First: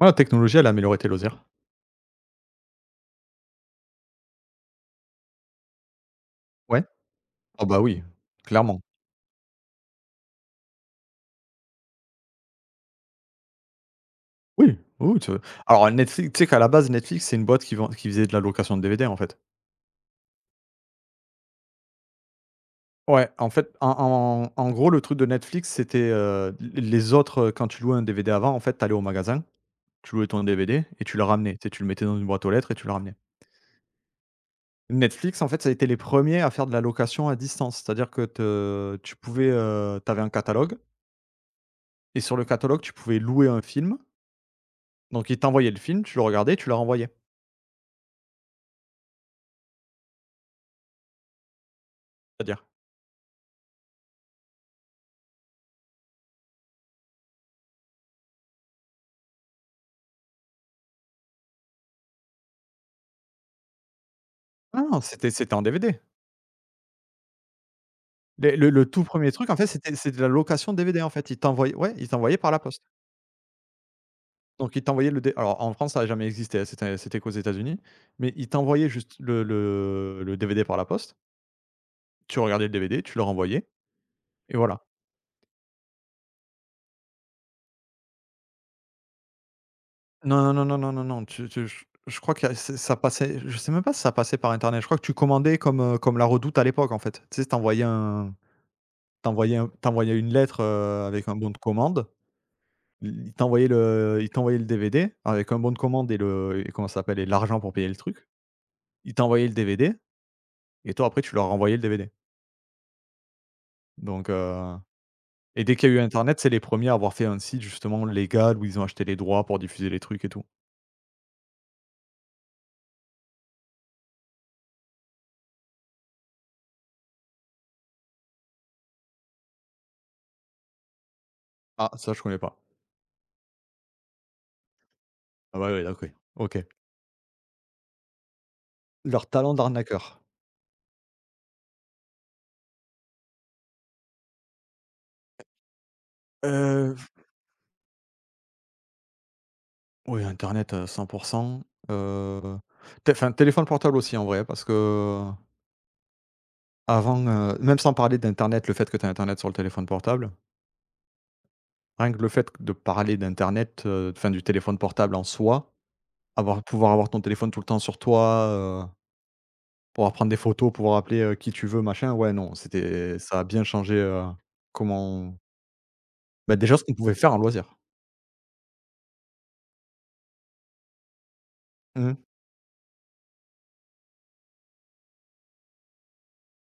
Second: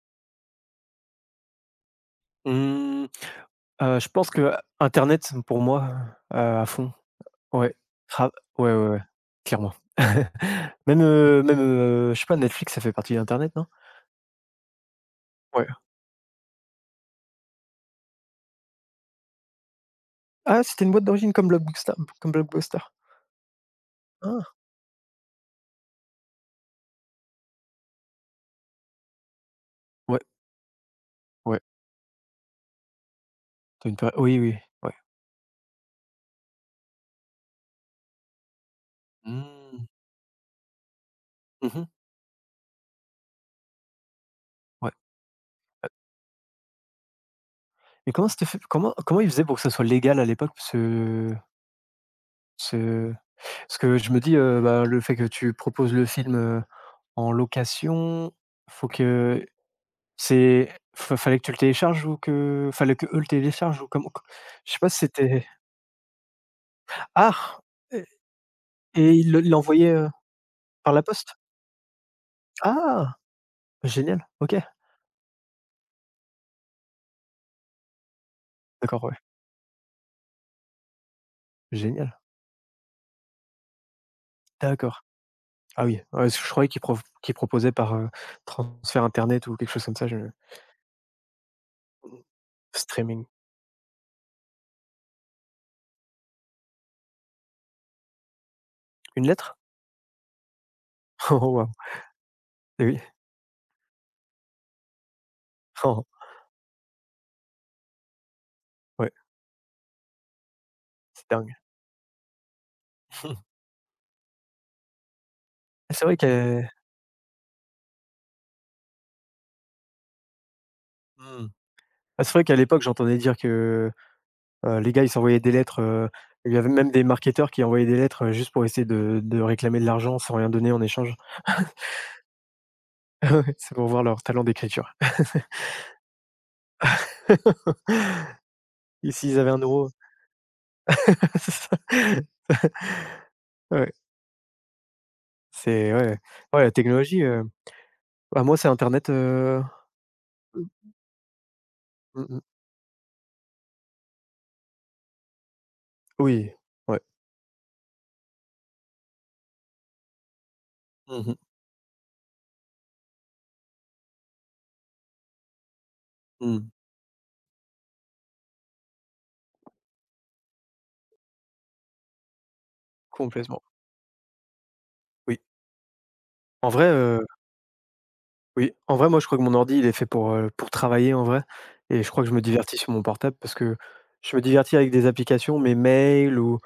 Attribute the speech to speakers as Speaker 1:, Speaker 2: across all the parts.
Speaker 1: Ouais, la technologie, elle a amélioré tes loisirs.
Speaker 2: Mmh, je pense que Internet pour moi, à
Speaker 1: Ouais.
Speaker 2: fond.
Speaker 1: Ah
Speaker 2: Ouais,
Speaker 1: bah oui,
Speaker 2: grave. Ouais,
Speaker 1: clairement.
Speaker 2: ouais, ouais, clairement. Même, je sais pas, Netflix, ça fait partie d'internet, non?
Speaker 1: Oui, oui, oui, tu
Speaker 2: Ouais.
Speaker 1: alors Netflix, tu sais qu'à la base Netflix, c'est une boîte qui faisait de la location de DVD, en fait.
Speaker 2: Ah, c'était une boîte d'origine comme Blockbuster comme Blockbuster.
Speaker 1: Ouais, en fait,
Speaker 2: Ah!
Speaker 1: en gros, le truc de Netflix, c'était, quand tu louais un DVD avant, en fait, t'allais au magasin, tu
Speaker 2: Ouais,
Speaker 1: louais ton DVD et tu le ramenais. Tu
Speaker 2: ouais,
Speaker 1: sais, tu le mettais dans une boîte aux lettres et tu le ramenais.
Speaker 2: tu as une péri oui, oui, ouais.
Speaker 1: Netflix, en fait, ça a été les premiers à faire de la location à distance. C'est-à-dire que
Speaker 2: Mmh.
Speaker 1: tu avais un catalogue
Speaker 2: Mmh mh.
Speaker 1: et sur le catalogue, tu pouvais louer un film.
Speaker 2: Ouais,
Speaker 1: Donc ils t'envoyaient le
Speaker 2: ouais.
Speaker 1: film, tu le regardais, tu le renvoyais.
Speaker 2: Mais comment c'était fait comment comment ils faisaient pour que ça soit légal à l'époque? Ce
Speaker 1: C'est-à-dire
Speaker 2: ce Parce que je me dis, bah, le fait que tu proposes le film, en location, faut que C'est fa fallait que tu le télécharges ou que fallait que eux le téléchargent ou comment? Je sais
Speaker 1: Ah
Speaker 2: pas si
Speaker 1: non, c'était
Speaker 2: c'était
Speaker 1: c'était en DVD.
Speaker 2: ah! Et
Speaker 1: Les le tout
Speaker 2: et
Speaker 1: premier
Speaker 2: ils le
Speaker 1: truc,
Speaker 2: ils
Speaker 1: en fait,
Speaker 2: l'envoyaient,
Speaker 1: c'était c'était de la location
Speaker 2: par
Speaker 1: DVD,
Speaker 2: la
Speaker 1: en fait.
Speaker 2: poste?
Speaker 1: Ils t'envoyaient Ouais, ils t'envoyaient par la poste.
Speaker 2: Ah! Génial, OK.
Speaker 1: Donc ils t'envoyaient le dé alors, en France, ça n'a jamais existé, hein, c'était qu'aux États-Unis, mais ils t'envoyaient
Speaker 2: D'accord,
Speaker 1: juste
Speaker 2: ouais.
Speaker 1: le DVD par la poste.
Speaker 2: Génial,
Speaker 1: Tu regardais le DVD, tu le renvoyais et voilà.
Speaker 2: d'accord. Ah oui, ouais, parce que je croyais qu'ils proposaient par, transfert internet ou quelque chose comme ça, je
Speaker 1: Non, non, non, non, non, non, tu tu je crois que c'est ça
Speaker 2: streaming.
Speaker 1: passait, je sais même pas si ça passait par internet. Je crois que tu commandais comme La Redoute à l'époque, en fait. Tu sais, tu un
Speaker 2: Une
Speaker 1: tu envoyais
Speaker 2: lettre?
Speaker 1: un tu une lettre, avec un
Speaker 2: Oh
Speaker 1: bon de
Speaker 2: Waouh!
Speaker 1: commande.
Speaker 2: Et oui.
Speaker 1: Il t'envoyait le DVD avec un bon de
Speaker 2: Oh.
Speaker 1: commande et comment ça s'appelle? Et l'argent pour payer le truc.
Speaker 2: Ouais,
Speaker 1: Il t'envoyait le DVD et toi après
Speaker 2: c'est
Speaker 1: tu leur
Speaker 2: dingue.
Speaker 1: renvoyais le DVD. Donc, et dès qu'il y a eu
Speaker 2: C'est vrai
Speaker 1: internet, c'est les
Speaker 2: qu'à
Speaker 1: premiers à avoir fait un site justement légal où ils ont acheté les droits pour diffuser les trucs et tout.
Speaker 2: mmh, bah, c'est vrai qu'à l'époque, j'entendais dire que les gars, ils s'envoyaient des lettres, il y avait même des marketeurs qui envoyaient des lettres, juste pour essayer de réclamer de l'argent sans rien donner en échange.
Speaker 1: Ah ça, je connais pas.
Speaker 2: C'est pour voir leur talent d'écriture.
Speaker 1: Ah ouais, ouais, donc oui. OK.
Speaker 2: Et
Speaker 1: Leur
Speaker 2: s'ils avaient
Speaker 1: talent
Speaker 2: un euro.
Speaker 1: d'arnaqueur.
Speaker 2: C'est ça. Ouais, c'est ouais, ouais, la
Speaker 1: Heu,
Speaker 2: technologie, bah, moi, c'est internet.
Speaker 1: oui, internet, 100,
Speaker 2: Mmh mh.
Speaker 1: heu, té enfin, téléphone portable aussi, en vrai, parce qu'avant,
Speaker 2: Oui, ouais.
Speaker 1: même sans parler d'internet, le fait que tu aies internet sur le téléphone portable.
Speaker 2: Mmh mh.
Speaker 1: Rien que le fait de parler d'internet, enfin du téléphone portable en soi, avoir
Speaker 2: Mmh.
Speaker 1: pouvoir avoir ton téléphone tout le temps sur toi, heu, pouvoir prendre des photos, pouvoir appeler, qui tu veux, machin, ouais, non, c'était ça a
Speaker 2: Complètement,
Speaker 1: bien changé, comment
Speaker 2: oui.
Speaker 1: bah,
Speaker 2: En
Speaker 1: déjà ce
Speaker 2: vrai,
Speaker 1: qu'on pouvait
Speaker 2: heu,
Speaker 1: faire en loisir.
Speaker 2: oui, en vrai, moi, je crois que mon ordi, il est fait pour travailler, en vrai et je
Speaker 1: Mmh
Speaker 2: crois que je me divertis sur mon portable parce que je me divertis avec des applications, mes mails ou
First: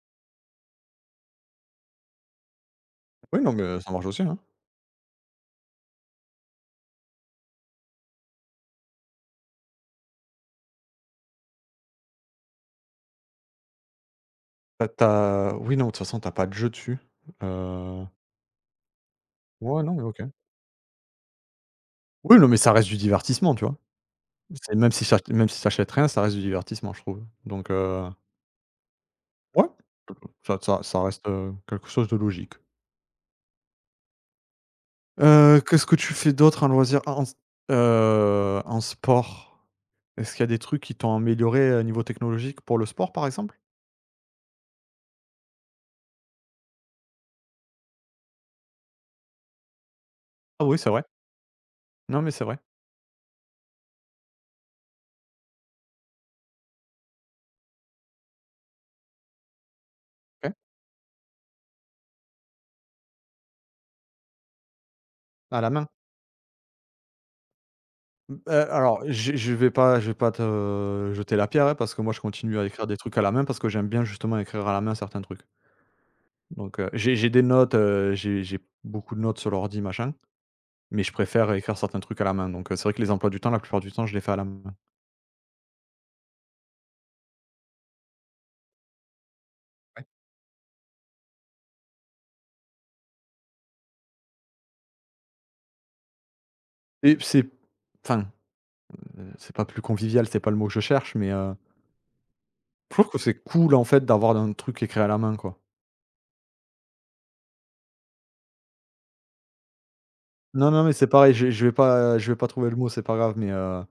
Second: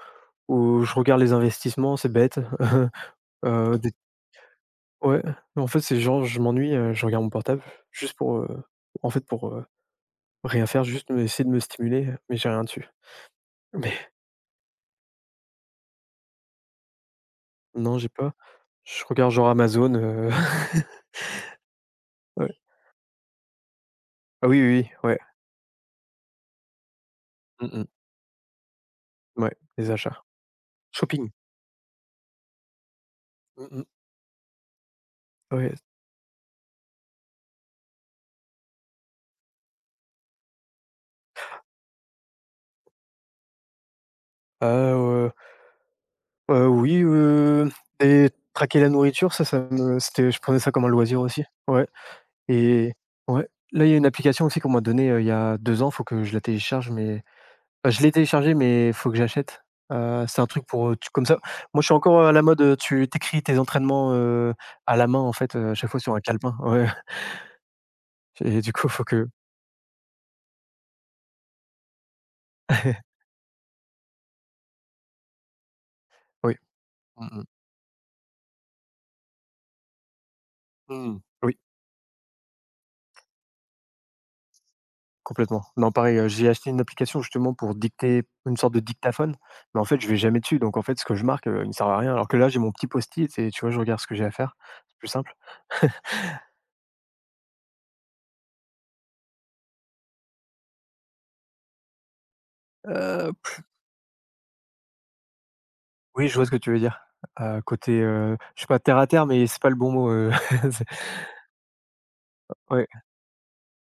Speaker 2: Ou je regarde les investissements, c'est bête.
Speaker 1: Oui, non, mais ça
Speaker 2: Des
Speaker 1: marche aussi, hein.
Speaker 2: Ouais, en fait, c'est genre je m'ennuie, je regarde mon portable juste pour rien faire, juste me essayer de me stimuler, mais j'ai rien dessus. Mais
Speaker 1: Bah, tu oui, non, de toute façon, t'as pas de jeu dessus.
Speaker 2: non,
Speaker 1: Heu,
Speaker 2: j'ai pas. Je regarde genre
Speaker 1: ouais, non,
Speaker 2: Amazon,
Speaker 1: mais OK. Oui, non, mais
Speaker 2: ouais.
Speaker 1: ça reste du divertissement, tu vois?
Speaker 2: Ah oui,
Speaker 1: C'est
Speaker 2: oui,
Speaker 1: même si
Speaker 2: oui,
Speaker 1: ça
Speaker 2: ouais.
Speaker 1: Même si tu achètes rien, ça reste du divertissement, je trouve.
Speaker 2: Mmh
Speaker 1: Donc,
Speaker 2: mh. Ouais,
Speaker 1: ouais,
Speaker 2: les achats.
Speaker 1: ça reste,
Speaker 2: Shopping.
Speaker 1: quelque chose de logique.
Speaker 2: Mmh mh. Ouais.
Speaker 1: Qu'est-ce que tu fais d'autre en loisir? En sport, est-ce qu'il y a des trucs qui t'ont amélioré, niveau technologique pour le sport, par exemple?
Speaker 2: Ah, oui, et traquer la nourriture, ça me c'était je prenais
Speaker 1: Ah
Speaker 2: ça
Speaker 1: oui,
Speaker 2: comme un
Speaker 1: c'est vrai.
Speaker 2: loisir aussi. Ouais.
Speaker 1: Non, mais c'est vrai.
Speaker 2: Et ouais, là, il y a une application aussi qu'on m'a donnée, il y a 2 ans, faut que je la télécharge, mais bah, je l'ai téléchargée, mais faut que j'achète. C'est un
Speaker 1: OK.
Speaker 2: truc pour, tu comme ça moi, je suis encore à la mode, tu écris tes entraînements, à la main, en fait,
Speaker 1: À la
Speaker 2: à
Speaker 1: main.
Speaker 2: chaque fois sur un calepin. Ouais.
Speaker 1: Mmh,
Speaker 2: Et du coup,
Speaker 1: alors
Speaker 2: faut que
Speaker 1: je vais pas te jeter la pierre, hein, parce que moi je continue à écrire des trucs à la main parce que j'aime bien justement écrire à la main certains trucs.
Speaker 2: oui.
Speaker 1: Donc, j'ai
Speaker 2: Mmh
Speaker 1: j'ai des
Speaker 2: mh.
Speaker 1: notes, j'ai beaucoup de notes sur l'ordi, machin, mais je
Speaker 2: Mmh.
Speaker 1: préfère
Speaker 2: Oui,
Speaker 1: écrire certains trucs à la main. Donc, c'est vrai que les emplois du temps, la plupart du temps, je les fais à la main.
Speaker 2: complètement. Non, pareil, j'ai acheté une application justement pour dicter, une sorte de dictaphone, mais en fait,
Speaker 1: Ouais.
Speaker 2: je vais jamais dessus, donc en fait, ce que je marque, il me sert à rien, alors que là, j'ai mon petit post-it et tu vois, je regarde ce que j'ai à faire, c'est plus simple.
Speaker 1: Et c'est enfin, c'est pas plus convivial, c'est pas le mot que je cherche, mais, je trouve que
Speaker 2: Heu
Speaker 1: c'est cool, en fait, d'avoir un truc écrit à la main, quoi.
Speaker 2: Oui, je vois ce que tu veux dire. Côté, je suis pas terre à terre, mais c'est pas le bon mot,
Speaker 1: Non, non,
Speaker 2: c'est
Speaker 1: mais c'est pareil, je vais pas trouver le
Speaker 2: ouais,
Speaker 1: mot, c'est pas grave, mais,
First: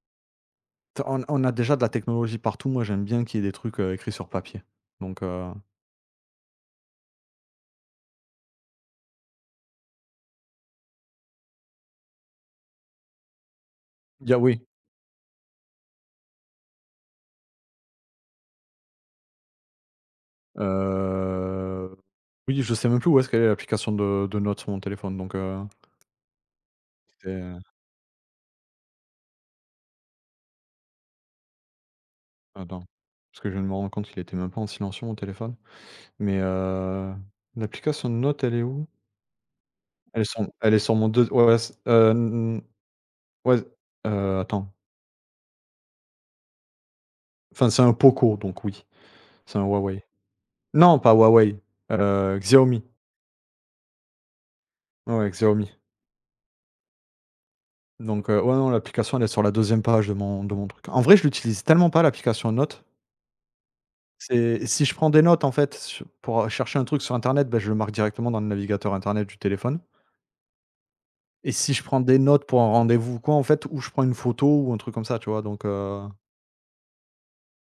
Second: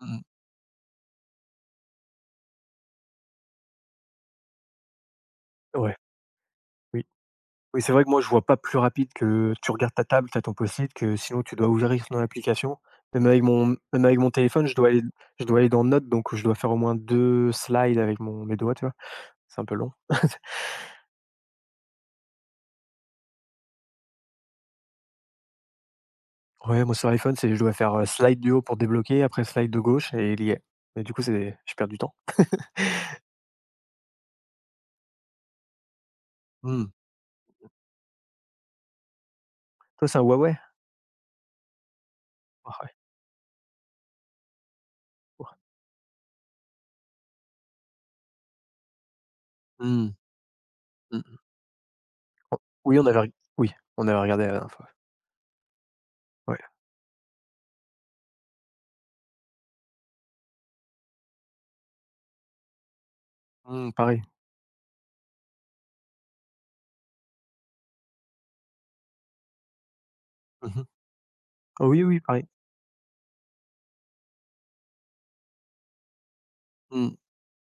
Speaker 2: mmh
Speaker 1: tu on a déjà de la technologie partout. Moi, j'aime bien qu'il y ait des trucs, écrits sur papier, donc,
Speaker 2: ouais, oui. Oui, c'est vrai que moi, je vois pas plus rapide que tu regardes ta table, tu as ton post-it, que sinon tu dois ouvrir ton application. Même avec mon même avec
Speaker 1: il
Speaker 2: mon
Speaker 1: y a oui,
Speaker 2: téléphone, je dois aller dans notes, donc je dois faire au moins 2 slides avec mon mes doigts, tu vois? C'est un peu long.
Speaker 1: heu, oui, je sais même plus où est-ce qu'elle est l'application de notes sur mon téléphone, donc,
Speaker 2: Ouais, moi, sur iPhone, c'est
Speaker 1: c'est
Speaker 2: je dois faire, slide du haut pour débloquer, après slide de gauche et lié. Mais du coup, c'est je perds du temps.
Speaker 1: attends, parce que je viens de me rendre compte qu'il était même pas en silencieux, mon téléphone, mais,
Speaker 2: Mmh.
Speaker 1: l'application de notes, elle est où?
Speaker 2: Toi, c'est
Speaker 1: Elle
Speaker 2: un
Speaker 1: est sur
Speaker 2: Huawei?
Speaker 1: elle est sur mon deux, ouais, c
Speaker 2: Ah ouais.
Speaker 1: ouais, attends. Enfin, c'est un Poco, donc oui, c'est un Huawei.
Speaker 2: Mmh.
Speaker 1: Non, pas Huawei, Xiaomi.
Speaker 2: oui, on avait reg oui, on avait regardé la dernière fois.
Speaker 1: Ouais, ouais, Xiaomi.
Speaker 2: Ouais.
Speaker 1: Donc, ouais, non, l'application, elle est sur la deuxième page de mon truc. En vrai, je l'utilise tellement pas, l'application notes.
Speaker 2: Mmh, pareil.
Speaker 1: C'est Si je prends des notes, en fait, su pour, chercher un truc sur internet, ben je le marque directement dans le navigateur internet du téléphone,
Speaker 2: Mmh mh.
Speaker 1: et si je prends
Speaker 2: Oui,
Speaker 1: des
Speaker 2: oui, pareil.
Speaker 1: notes pour un rendez-vous ou quoi, en fait, ou je prends une photo ou un truc comme ça, tu vois? Donc,
Speaker 2: Mmh.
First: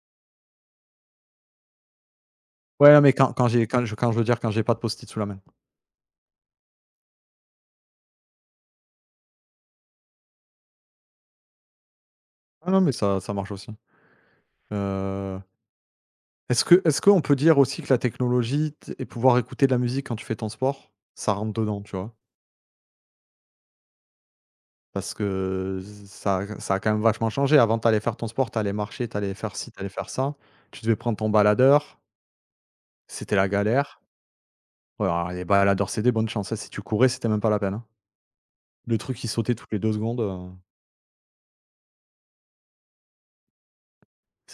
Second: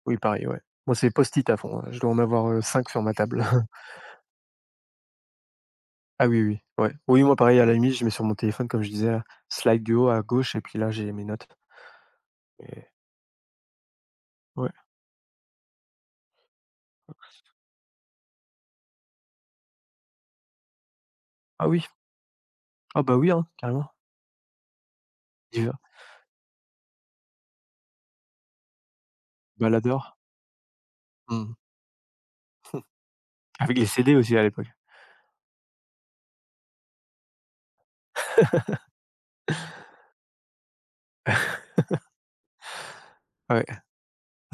Speaker 2: Oui, pareil, ouais. Moi, c'est post-it à fond, hein. Je dois en avoir 5
Speaker 1: ouais, non,
Speaker 2: sur
Speaker 1: mais
Speaker 2: ma
Speaker 1: quand
Speaker 2: table.
Speaker 1: quand j'ai quand je veux dire, quand j'ai pas de post-it sous la main.
Speaker 2: Ah oui, oui, ouais. Oui, moi, pareil, à la limite, je mets sur mon téléphone, comme je disais là, slide du haut à gauche et puis là, j'ai mes notes
Speaker 1: Ah non,
Speaker 2: et
Speaker 1: mais ça marche aussi.
Speaker 2: ouais.
Speaker 1: Heu est-ce qu'on peut dire aussi que la technologie t et pouvoir écouter de la musique quand tu fais ton sport, ça rentre
Speaker 2: Ah
Speaker 1: dedans,
Speaker 2: oui,
Speaker 1: tu vois?
Speaker 2: ah bah oui, hein, carrément.
Speaker 1: Parce
Speaker 2: Divers,
Speaker 1: que ça a quand même vachement changé. Avant, t'allais faire ton sport, t'allais marcher, t'allais faire ci, t'allais faire
Speaker 2: baladeur.
Speaker 1: ça. Tu devais prendre ton
Speaker 2: Mmh.
Speaker 1: baladeur, c'était la
Speaker 2: Avec les
Speaker 1: galère.
Speaker 2: CD aussi à l'époque.
Speaker 1: Ouais, alors les baladeurs CD, bonne chance, hein, si tu courais, c'était même pas la peine, hein. Le truc qui sautait toutes les 2 secondes,
Speaker 2: Ouais,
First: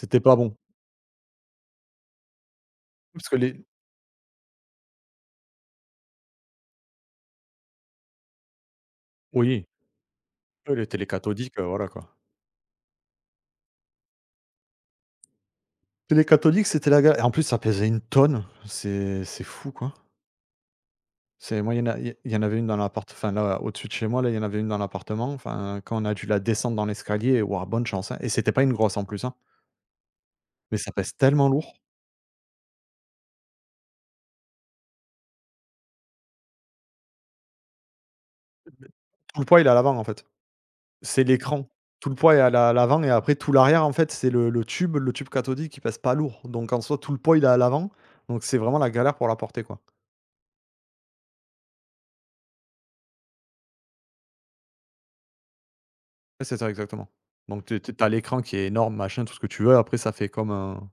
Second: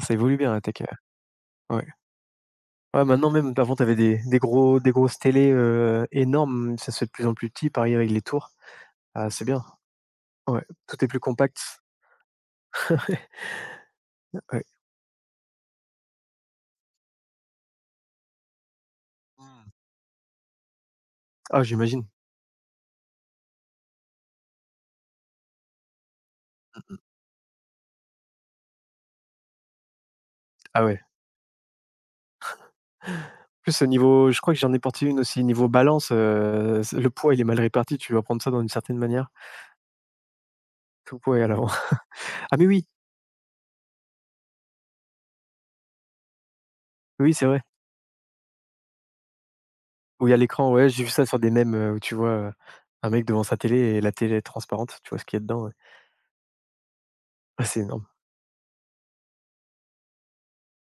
Speaker 2: ça
Speaker 1: pas
Speaker 2: évolue bien
Speaker 1: bon.
Speaker 2: la tech, ouais. Ouais,
Speaker 1: Parce
Speaker 2: maintenant
Speaker 1: que
Speaker 2: même,
Speaker 1: les
Speaker 2: avant, t'avais des grosses télés, énormes, ça se fait de plus en plus petit, pareil avec les tours. Ah, c'est bien.
Speaker 1: Oui,
Speaker 2: Ouais,
Speaker 1: oui, les
Speaker 2: tout
Speaker 1: télés
Speaker 2: est plus compact.
Speaker 1: cathodiques, voilà, quoi.
Speaker 2: Ouais, ouais.
Speaker 1: Les cathodiques, c'était la galère. Et en plus, ça pesait une tonne. C'est fou, quoi.
Speaker 2: Ah j'imagine.
Speaker 1: Il y en avait une dans l'appart, enfin là, au-dessus de chez moi, là, il y en avait une dans l'appartement, enfin, quand on a dû la descendre dans l'escalier, waouh, bonne chance, hein, et c'était pas une grosse en plus, hein, mais
Speaker 2: Ah
Speaker 1: ça
Speaker 2: ouais.
Speaker 1: pèse tellement lourd.
Speaker 2: En plus au niveau je crois que j'en ai porté une aussi niveau balance, c le poids il est mal réparti, tu dois prendre ça dans une certaine manière.
Speaker 1: Tout le poids, il est à l'avant, en fait.
Speaker 2: Tout le
Speaker 1: C'est
Speaker 2: poids est à l'avant.
Speaker 1: l'écran. Tout le poids est
Speaker 2: Ah mais
Speaker 1: à
Speaker 2: oui,
Speaker 1: l'avant et après tout l'arrière, en fait, c'est le tube cathodique qui pèse pas lourd, donc en soi, tout le
Speaker 2: oui
Speaker 1: poids, il
Speaker 2: c'est
Speaker 1: est à
Speaker 2: vrai.
Speaker 1: l'avant, donc c'est vraiment la galère pour la porter, quoi.
Speaker 2: Où il y a l'écran, ouais, j'ai vu ça sur des mèmes, où tu vois, un mec devant sa télé et la télé est transparente, tu vois ce qu'il y a dedans, ouais.
Speaker 1: Ouais, c'est ça, exactement. Donc
Speaker 2: Ouais
Speaker 1: tu es
Speaker 2: c'est
Speaker 1: tu
Speaker 2: énorme.
Speaker 1: L'écran qui est énorme, machin, tout ce que tu veux, après ça fait comme un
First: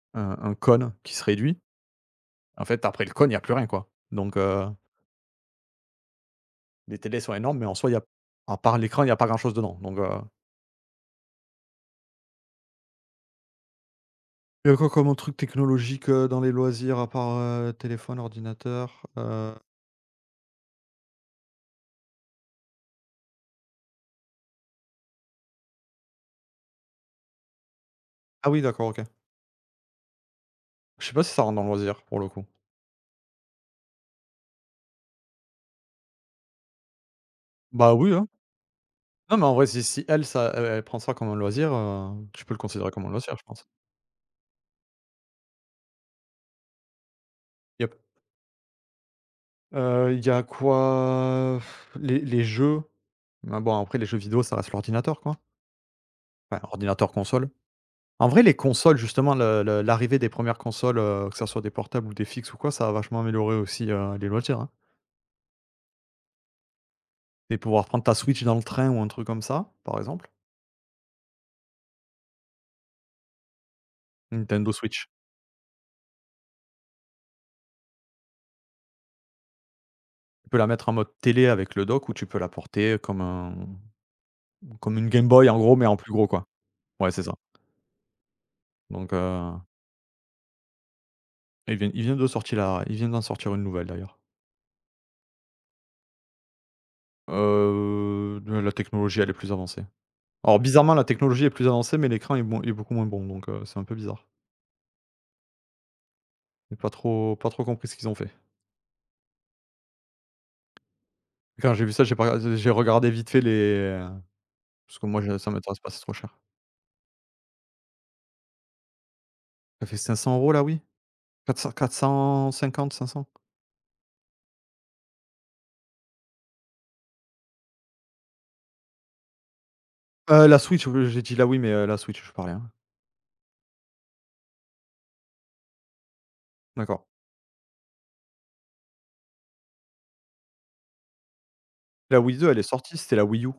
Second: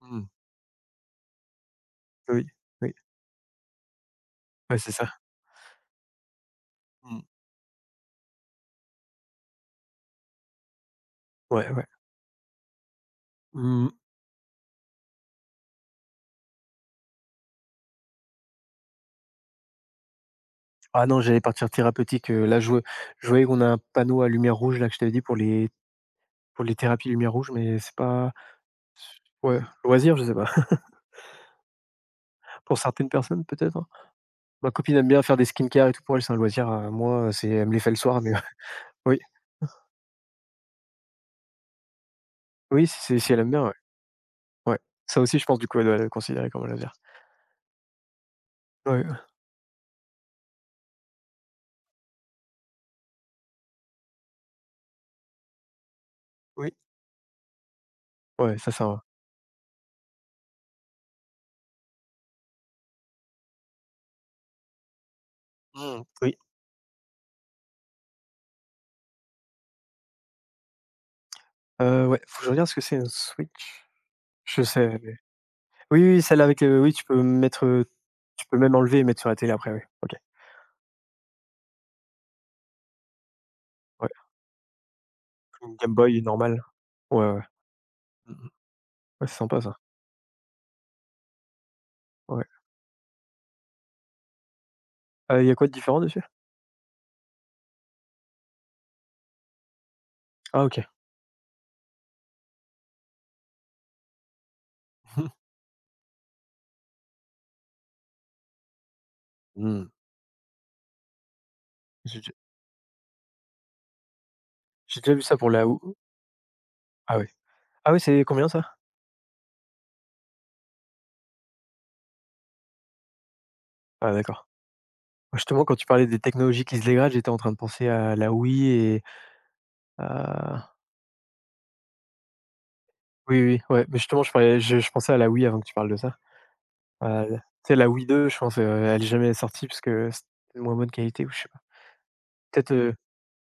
Speaker 2: Mmh.
Speaker 1: un un cône qui se réduit.
Speaker 2: Oui,
Speaker 1: En fait,
Speaker 2: oui.
Speaker 1: après le cône, il y a plus rien, quoi,
Speaker 2: Ouais c'est ça.
Speaker 1: les télés
Speaker 2: Mmh.
Speaker 1: sont énormes, mais en soi, il y a à part l'écran, il y a pas grand-chose dedans,
Speaker 2: Ouais, ouais. Mmh.
Speaker 1: il y a quoi comme truc technologique, dans les loisirs, à part, téléphone, ordinateur?
Speaker 2: Ah non, j'allais partir thérapeutique, là je voyais qu'on a un panneau à lumière rouge là que je t'avais dit pour les thérapies lumière rouge mais c'est pas.
Speaker 1: Ah oui, d'accord, OK.
Speaker 2: Ouais, loisir, je sais pas.
Speaker 1: Je sais pas si ça rentre dans le loisir, pour le coup.
Speaker 2: Pour certaines personnes, peut-être? Hein. Ma copine aime bien faire des skincare et tout, pour elle, c'est un loisir, moi, c'est elle me les fait
Speaker 1: Bah
Speaker 2: le
Speaker 1: oui,
Speaker 2: soir,
Speaker 1: hein.
Speaker 2: mais oui,
Speaker 1: Non, mais en vrai, si elle prend ça comme un loisir, tu peux le
Speaker 2: oui,
Speaker 1: considérer comme un
Speaker 2: si
Speaker 1: loisir,
Speaker 2: elle
Speaker 1: je
Speaker 2: aime bien,
Speaker 1: pense.
Speaker 2: ouais. Ouais. Ça aussi, je pense, du coup, elle doit le considérer comme un loisir.
Speaker 1: Yep.
Speaker 2: Ouais,
Speaker 1: Il y a quoi? Les jeux? Ah bon, après les jeux vidéo, ça reste l'ordinateur, quoi. Enfin,
Speaker 2: oui,
Speaker 1: ordinateur, console. En vrai, les
Speaker 2: ouais, ça,
Speaker 1: consoles justement, le l'arrivée des premières consoles, que ça soit des portables ou des fixes ou quoi, ça a vachement amélioré aussi, les loisirs, hein.
Speaker 2: oui,
Speaker 1: Et pouvoir prendre ta Switch dans le train ou un truc comme ça, par exemple,
Speaker 2: ouais, faut que je regarde ce que c'est un Switch? Je
Speaker 1: Nintendo
Speaker 2: sais,
Speaker 1: Switch,
Speaker 2: mais oui, oui, celle avec, oui, tu peux mettre, tu peux même enlever et mettre sur la télé après, oui. OK,
Speaker 1: tu peux la mettre en mode télé avec le dock ou tu peux la porter
Speaker 2: ouais,
Speaker 1: comme une Game Boy en gros,
Speaker 2: une
Speaker 1: mais
Speaker 2: Game
Speaker 1: en plus
Speaker 2: Boy
Speaker 1: gros, quoi.
Speaker 2: normale.
Speaker 1: Ouais, c'est
Speaker 2: Ouais,
Speaker 1: ça.
Speaker 2: ouais. Mmh mh.
Speaker 1: Donc,
Speaker 2: Ouais, c'est sympa ça,
Speaker 1: ils viennent de
Speaker 2: ouais,
Speaker 1: sortir la ils viennent d'en sortir une nouvelle d'ailleurs.
Speaker 2: il y a quoi de différent dessus?
Speaker 1: La technologie, elle est plus avancée. Alors
Speaker 2: Ah OK.
Speaker 1: bizarrement, la technologie est plus avancée, mais l'écran est beaucoup moins bon, donc, c'est un peu bizarre. J'ai pas trop compris ce qu'ils ont fait.
Speaker 2: Mmh.
Speaker 1: Quand j'ai vu ça, j'ai
Speaker 2: J'ai
Speaker 1: pas
Speaker 2: déjà
Speaker 1: regardé j'ai regardé vite fait les, parce
Speaker 2: j'ai
Speaker 1: que
Speaker 2: déjà
Speaker 1: moi
Speaker 2: vu ça
Speaker 1: je ça
Speaker 2: pour la
Speaker 1: m'intéresse
Speaker 2: ou
Speaker 1: pas, c'est trop cher.
Speaker 2: ah oui. Ah oui, c'est combien ça?
Speaker 1: Ça fait 500 €, la Wii? 400-450-500?
Speaker 2: Ah d'accord. Justement, quand tu parlais des technologies qui se dégradent, j'étais en train de penser à la Wii et
Speaker 1: La
Speaker 2: à
Speaker 1: Switch, oui, j'ai dit la Wii, mais, la Switch, je parlais, hein.
Speaker 2: oui, oui, oui, ouais, mais justement, je parlais je pensais à la Wii avant que tu parles de ça.
Speaker 1: D'accord.
Speaker 2: Heu, Tu sais, la Wii 2, je pense, elle est jamais sortie parce que c'était de moins bonne qualité ou je sais pas.
Speaker 1: La Wii 2, elle est
Speaker 2: Peut-être,
Speaker 1: sortie, c'était la Wii U,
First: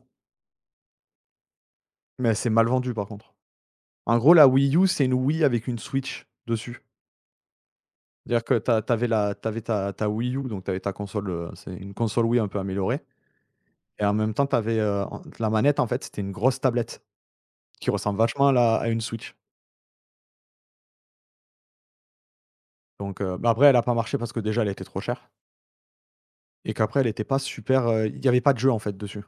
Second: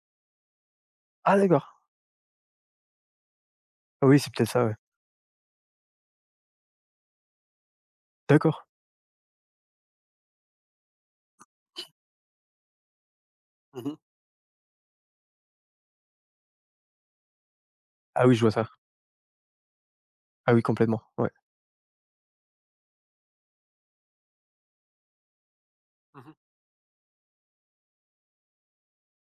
Speaker 2: ah d'accord.
Speaker 1: mais elle s'est mal vendue, par contre.
Speaker 2: Ah
Speaker 1: En
Speaker 2: oui, c'est
Speaker 1: gros, la
Speaker 2: peut-être ça, ouais.
Speaker 1: Wii U, c'est une Wii avec une Switch dessus. C'est-à-dire que
Speaker 2: D'accord.
Speaker 1: tu as tu avais la tu avais ta ta Wii U, donc tu avais ta console, c'est une console Wii un peu améliorée,
Speaker 2: Mmh.
Speaker 1: et en même temps, tu avais, en la manette, en fait, c'était une grosse tablette qui ressemble
Speaker 2: Ah oui, je
Speaker 1: vachement
Speaker 2: vois
Speaker 1: à
Speaker 2: ça.
Speaker 1: la à une Switch.
Speaker 2: Ah oui, complètement, ouais.
Speaker 1: Donc bah, après elle a pas marché parce que déjà elle était trop chère.
Speaker 2: Mmh.
Speaker 1: Et qu'après elle était pas super, il y avait pas de jeu en fait dessus.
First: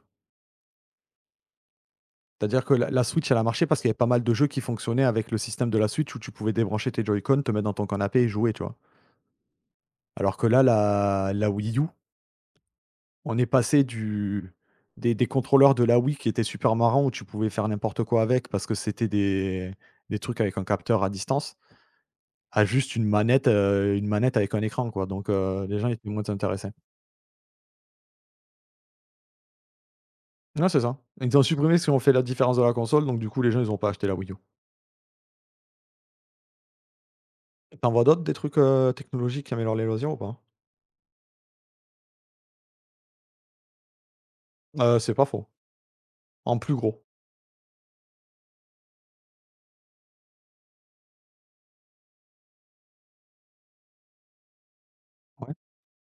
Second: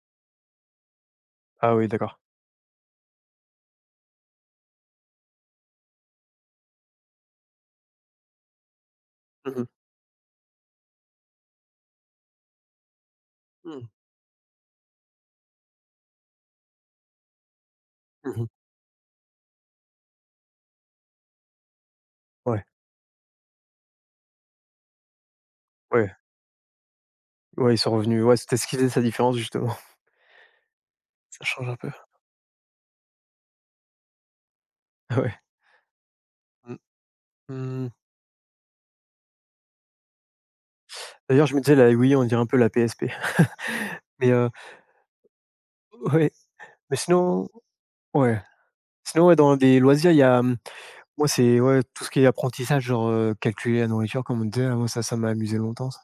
Speaker 2: Ah oui, d'accord.
Speaker 1: C'est-à-dire que la Switch elle a marché parce qu'il y avait pas mal de jeux qui fonctionnaient avec le système de la Switch où tu pouvais débrancher tes Joy-Con, te mettre dans ton canapé et jouer, tu vois?
Speaker 2: Mmh mh.
Speaker 1: Alors que là, la Wii U, on est passé
Speaker 2: Mmh.
Speaker 1: du des contrôleurs de la Wii qui étaient super marrants où tu pouvais faire n'importe quoi avec
Speaker 2: Mmh.
Speaker 1: parce que c'était des trucs avec un capteur à distance,
Speaker 2: Ouais,
Speaker 1: à juste une manette avec un écran quoi donc les gens étaient
Speaker 2: ouais,
Speaker 1: moins intéressés.
Speaker 2: ouais, ils sont revenus. Ouais, c'était ce qui faisait sa différence justement.
Speaker 1: Non, c'est ça. Ils ont
Speaker 2: Ça change un
Speaker 1: supprimé ce qui
Speaker 2: peu.
Speaker 1: ont fait la différence de la console donc du coup les gens ils ont pas acheté la Wii U.
Speaker 2: Ah Ouais. Mmh. Mmh.
Speaker 1: T'en vois d'autres des trucs, technologiques qui améliorent les loisirs ou pas?
Speaker 2: D'ailleurs, je me disais la Wii, on dirait un peu la PSP. Mais
Speaker 1: C'est pas faux.
Speaker 2: ouais,
Speaker 1: En plus
Speaker 2: mais
Speaker 1: gros.
Speaker 2: sinon ouais. Sinon, ouais, dans les loisirs, il y a, moi, c'est, ouais, tout ce qui est apprentissage, genre, calculer la nourriture, comme on disait, moi, ça m'a
Speaker 1: Ouais.
Speaker 2: amusé longtemps, ça.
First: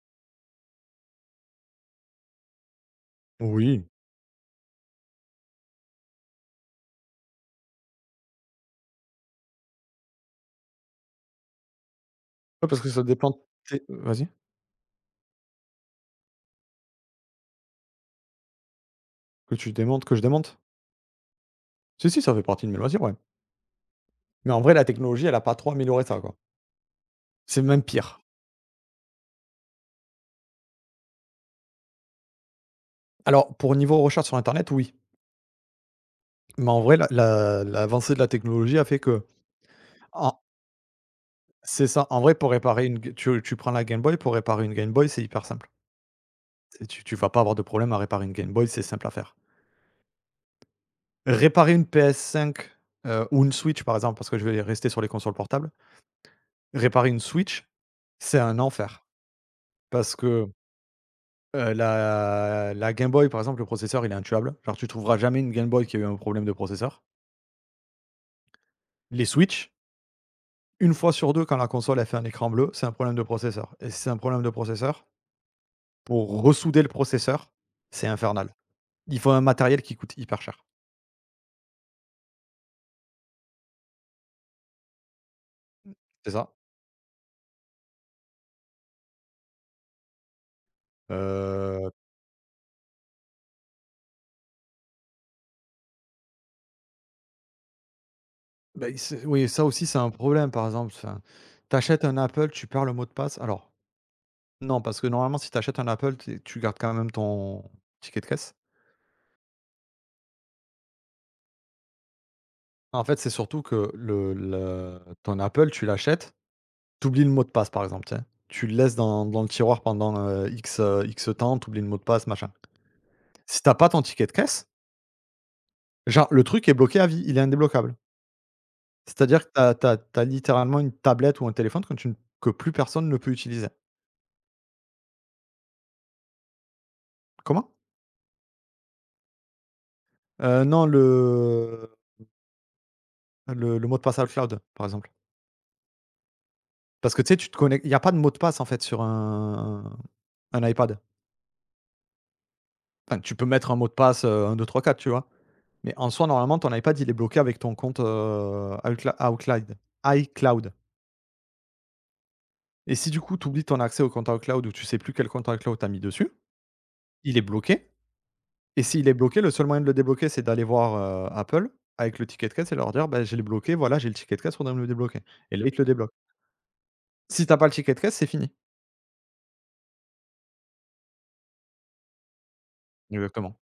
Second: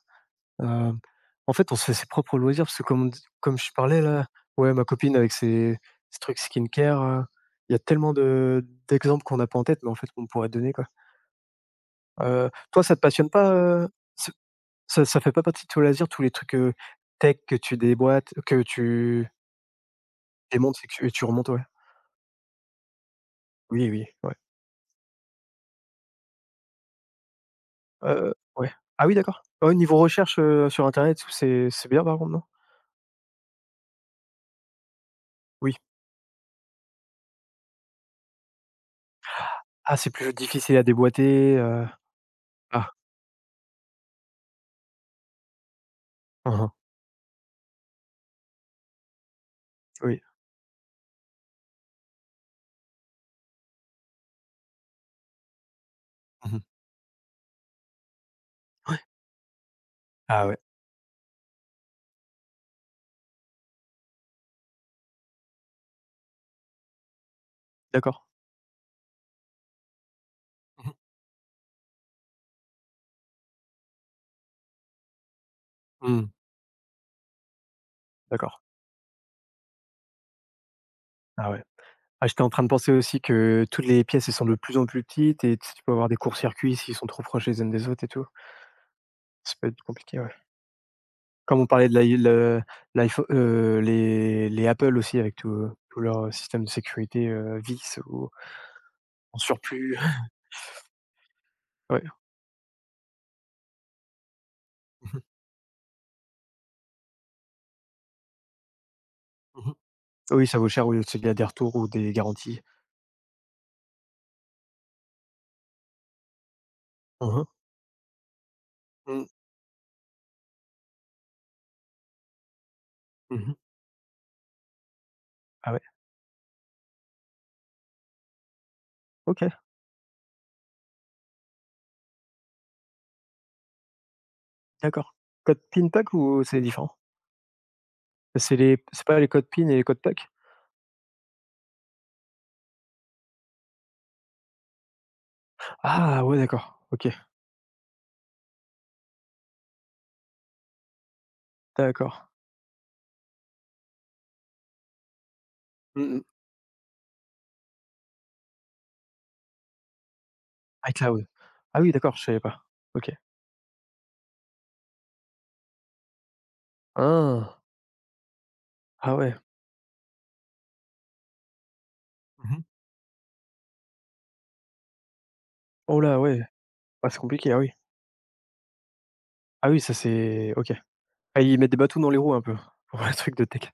Speaker 2: Hem, En fait, on se fait ses propres loisirs parce que comme on dis comme je
Speaker 1: Oui.
Speaker 2: parlais là, ouais, ma copine avec ses trucs skincare, il y a tellement de d'exemples qu'on n'a pas en tête, mais en fait, qu'on pourrait donner, quoi.
Speaker 1: Ouais, parce
Speaker 2: Toi,
Speaker 1: que
Speaker 2: ça
Speaker 1: ça
Speaker 2: te passionne
Speaker 1: dépend
Speaker 2: pas,
Speaker 1: de tes, vas-y?
Speaker 2: ce ça ça fait pas partie de tes loisirs, tous les trucs, tech que tu déboîtes, que tu
Speaker 1: Que tu démontes, que je démonte?
Speaker 2: démontes et que tu remontes, ouais?
Speaker 1: Si, si, ça fait partie de mes loisirs, ouais.
Speaker 2: Oui, oui, ouais.
Speaker 1: Mais en vrai, la technologie, elle a pas trop amélioré ça, quoi. C'est même pire.
Speaker 2: Ouais. Ah oui d'accord. Ouais, niveau recherche, sur internet c'est bien par contre, non?
Speaker 1: Alors, pour niveau recherche sur internet, oui.
Speaker 2: Oui.
Speaker 1: Mais en vrai, la l'avancée de la technologie a fait que
Speaker 2: Ah, c'est plus
Speaker 1: en
Speaker 2: difficile à déboîter,
Speaker 1: c'est ça. En vrai, pour réparer
Speaker 2: ah,
Speaker 1: une G tu prends la Game Boy, pour réparer une Game Boy, c'est hyper simple.
Speaker 2: hein, hein,
Speaker 1: C'est tu tu vas pas avoir de problème à réparer une Game Boy, c'est simple à faire.
Speaker 2: oui.
Speaker 1: Réparer une PS5, ou une Switch, par exemple, parce que je vais rester sur les consoles portables.
Speaker 2: Mmh mh.
Speaker 1: Réparer une Switch, c'est un enfer parce
Speaker 2: Ah
Speaker 1: que,
Speaker 2: ouais,
Speaker 1: la Game Boy, par exemple, le processeur, il est intuable. Genre, tu trouveras jamais une Game Boy qui a eu un problème de processeur.
Speaker 2: d'accord.
Speaker 1: Les Switch,
Speaker 2: Mmh
Speaker 1: une
Speaker 2: mh.
Speaker 1: fois sur 2 quand la console, a fait un écran bleu, c'est un problème de processeur et si c'est un problème de processeur,
Speaker 2: Mmh,
Speaker 1: pour ressouder le processeur, c'est infernal.
Speaker 2: d'accord.
Speaker 1: Il faut un matériel qui coûte hyper cher.
Speaker 2: Ah ouais. Ah, j'étais en train de penser aussi que toutes les pièces, elles sont de plus en plus petites et tu sais, tu peux avoir des
Speaker 1: C'est ça.
Speaker 2: courts-circuits s'ils sont trop proches les unes des autres et tout. Ça peut être compliqué, ouais. Comme on parlait
Speaker 1: Heu
Speaker 2: de l'i le l'iPho les Apple aussi avec tout, tout leur système de sécurité, vis ou
Speaker 1: Bah, c'est
Speaker 2: en
Speaker 1: oui, ça aussi, c'est
Speaker 2: surplus.
Speaker 1: un problème, par exemple, enfin,
Speaker 2: Ouais.
Speaker 1: tu un Apple, tu perds le mot de passe. Alors, non, parce que normalement, si t'achètes un Apple, tu gardes quand même ton ticket de caisse.
Speaker 2: Mmh mh. Mmh mh. Oui, ça vaut cher, oui, c'est qu'il y a des retours ou des garanties.
Speaker 1: En fait, c'est surtout que le ton Apple, tu l'achètes, t'oublies le
Speaker 2: Mmh
Speaker 1: mot de
Speaker 2: mh.
Speaker 1: passe, par exemple, Tu le laisses dans
Speaker 2: Mmh.
Speaker 1: dans le tiroir pendant, X temps, t'oublies le mot de passe, machin.
Speaker 2: Mmh.
Speaker 1: Si t'as pas ton ticket de caisse,
Speaker 2: Ah ouais,
Speaker 1: genre, le truc est bloqué à vie, il est indébloquable. C'est-à-dire
Speaker 2: OK,
Speaker 1: que t'as t'as tu littéralement une tablette ou un téléphone que plus personne ne peut utiliser.
Speaker 2: d'accord. Code PIN PAC ou c'est différent?
Speaker 1: Comment?
Speaker 2: C'est pas les codes PIN et les codes PAC?
Speaker 1: Non, le mot de passe iCloud par exemple.
Speaker 2: Ah ouais, d'accord, OK,
Speaker 1: Parce que tu sais, tu te connectes il y a pas de mot de passe en fait sur un iPad.
Speaker 2: d'accord.
Speaker 1: Enfin, tu peux mettre un mot de passe, 1-2-3-4, tu vois? Mais en
Speaker 2: Mmh mh.
Speaker 1: soi, normalement, ton iPad, il est bloqué avec ton compte, Outla Outloud iCloud.
Speaker 2: iCloud. Ah oui, d'accord, je savais pas.
Speaker 1: Et si
Speaker 2: OK.
Speaker 1: du coup, tu oublies ton accès au compte iCloud ou tu sais plus quel compte iCloud t'as mis dessus, il est
Speaker 2: Ah!
Speaker 1: bloqué et s'il est
Speaker 2: Ah ouais.
Speaker 1: bloqué, le seul moyen de le débloquer, c'est d'aller voir, Apple avec le ticket de
Speaker 2: Mmh.
Speaker 1: caisse et leur dire: «Bah, je l'ai bloqué, voilà, j'ai le ticket de caisse, faudrait me le débloquer» et là, ils te le
Speaker 2: Oh
Speaker 1: débloque.
Speaker 2: là, ouais. Ah, c'est
Speaker 1: Si
Speaker 2: compliqué,
Speaker 1: t'as
Speaker 2: ah
Speaker 1: pas
Speaker 2: oui.
Speaker 1: le ticket de caisse, c'est fini.
Speaker 2: Ah oui, ça c'est OK. Ah, ils mettent des bâtons dans les roues un peu pour les trucs de
Speaker 1: Exactement.
Speaker 2: tech.